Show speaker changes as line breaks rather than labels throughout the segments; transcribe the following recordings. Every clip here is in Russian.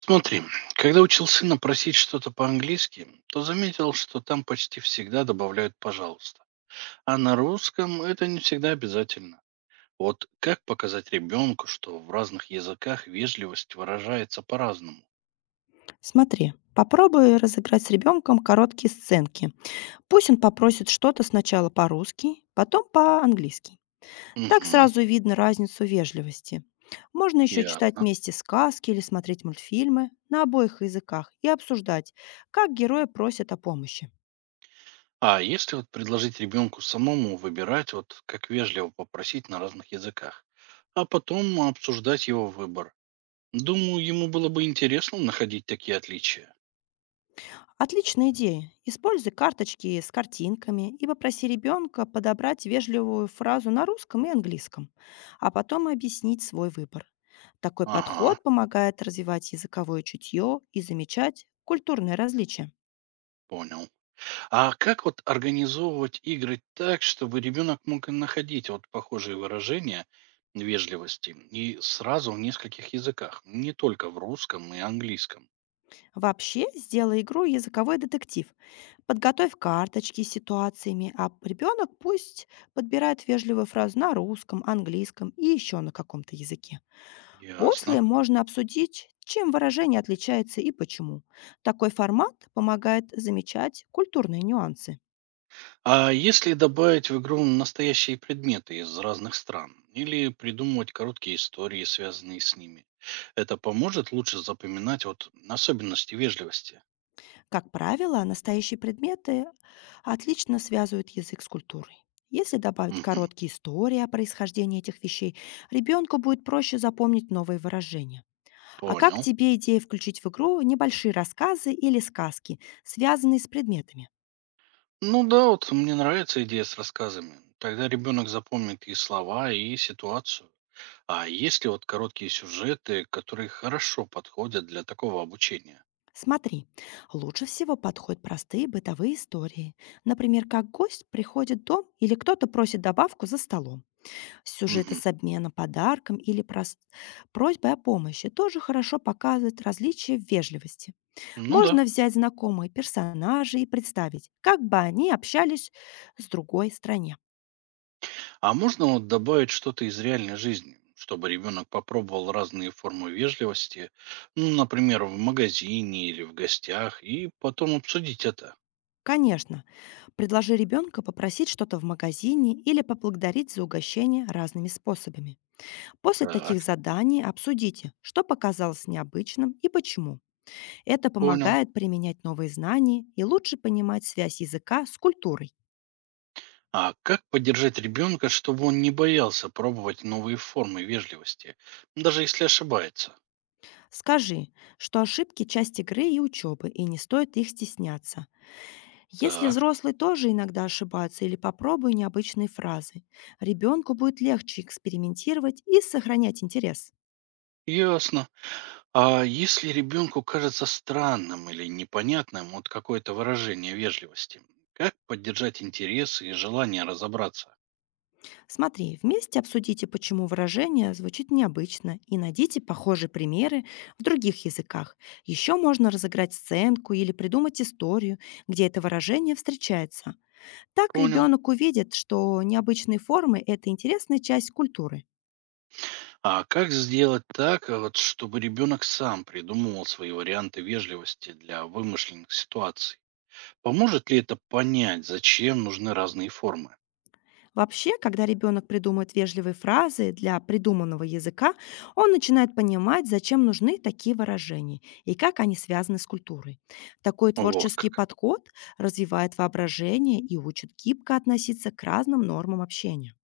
Смотри, когда учил сына просить что-то по-английски, то заметил, что там почти всегда добавляют «пожалуйста». А на русском это не всегда обязательно. Вот как показать ребенку, что в разных языках вежливость выражается по-разному?
Смотри, попробуй разыграть с ребенком короткие сценки. Пусть он попросит что-то сначала по-русски, потом по-английски. Так
Угу,
сразу видно разницу вежливости. Можно еще читать
ясно.
вместе сказки или смотреть мультфильмы на обоих языках и обсуждать, как герои просят о помощи.
А если вот предложить ребенку самому выбирать, вот как вежливо попросить на разных языках, а потом обсуждать его выбор? Думаю, ему было бы интересно находить такие отличия.
Отличная идея. Используй карточки с картинками и попроси ребенка подобрать вежливую фразу на русском и английском, а потом объяснить свой выбор. Такой
Ага,
подход помогает развивать языковое чутье и замечать культурные различия.
понял. А как вот организовывать игры так, чтобы ребенок мог и находить вот похожие выражения вежливости и сразу в нескольких языках, не только в русском и английском?
Вообще, сделай игру языковой детектив. Подготовь карточки с ситуациями, а ребенок пусть подбирает вежливую фразу на русском, английском и еще на каком-то языке.
Ясно.
После можно обсудить, чем выражение отличается и почему. Такой формат помогает замечать культурные нюансы.
А если добавить в игру настоящие предметы из разных стран или придумывать короткие истории, связанные с ними, это поможет лучше запоминать вот особенности вежливости?
Как правило, настоящие предметы отлично связывают язык с культурой. Если добавить
Мгм.
короткие истории о происхождении этих вещей, ребенку будет проще запомнить новые выражения. А как
Понял.
тебе идея включить в игру небольшие рассказы или сказки, связанные с предметами?
Ну да, вот мне нравится идея с рассказами. Тогда ребенок запомнит и слова, и ситуацию. А есть ли вот короткие сюжеты, которые хорошо подходят для такого обучения?
Смотри, лучше всего подходят простые бытовые истории. Например, как гость приходит в дом или кто-то просит добавку за столом. Сюжеты
Мгм.
с обменом подарком или просьбой о помощи тоже хорошо показывают различия в вежливости.
Ну да.
Можно взять знакомые персонажи и представить, как бы они общались с другой стране.
А можно вот добавить что-то из реальной жизни, чтобы ребенок попробовал разные формы вежливости, ну, например, в магазине или в гостях, и потом обсудить это.
Конечно, предложи ребенку попросить что-то в магазине или поблагодарить за угощение разными способами. После
Так,
таких заданий обсудите, что показалось необычным и почему. Это
понял.
помогает применять новые знания и лучше понимать связь языка с культурой.
А как поддержать ребенка, чтобы он не боялся пробовать новые формы вежливости, даже если ошибается?
Скажи, что ошибки– часть игры и учебы, и не стоит их стесняться. Если
Так,
взрослые тоже иногда ошибаются или попробуй необычные фразы, ребенку будет легче экспериментировать и сохранять интерес.
ясно. А если ребенку кажется странным или непонятным вот какое-то выражение вежливости, как поддержать интерес и желание разобраться?
Смотри, вместе обсудите, почему выражение звучит необычно, и найдите похожие примеры в других языках. Еще можно разыграть сценку или придумать историю, где это выражение встречается. Так
Понял.
ребенок увидит, что необычные формы– это интересная часть культуры.
А как сделать так, вот, чтобы ребенок сам придумывал свои варианты вежливости для вымышленных ситуаций? Поможет ли это понять, зачем нужны разные формы?
Вообще, когда ребенок придумывает вежливые фразы для придуманного языка, он начинает понимать, зачем нужны такие выражения и как они связаны с культурой. Такой
Вот
творческий
как.
подход развивает воображение и учит гибко относиться к разным нормам общения.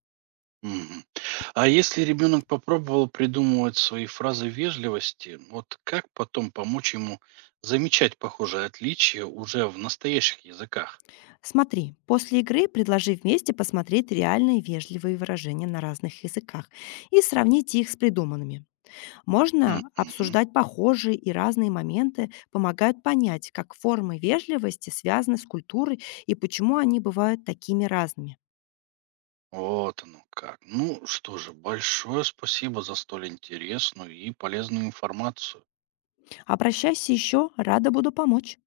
Мгм. А если ребенок попробовал придумывать свои фразы вежливости, вот как потом помочь ему замечать похожие отличия уже в настоящих языках?
Смотри, после игры предложи вместе посмотреть реальные вежливые выражения на разных языках и сравнить их с придуманными. Можно
Мгм.
обсуждать похожие и разные моменты, помогают понять, как формы вежливости связаны с культурой и почему они бывают такими разными.
Вот оно как. Ну что же, большое спасибо за столь интересную и полезную информацию.
Обращайся еще, рада буду помочь.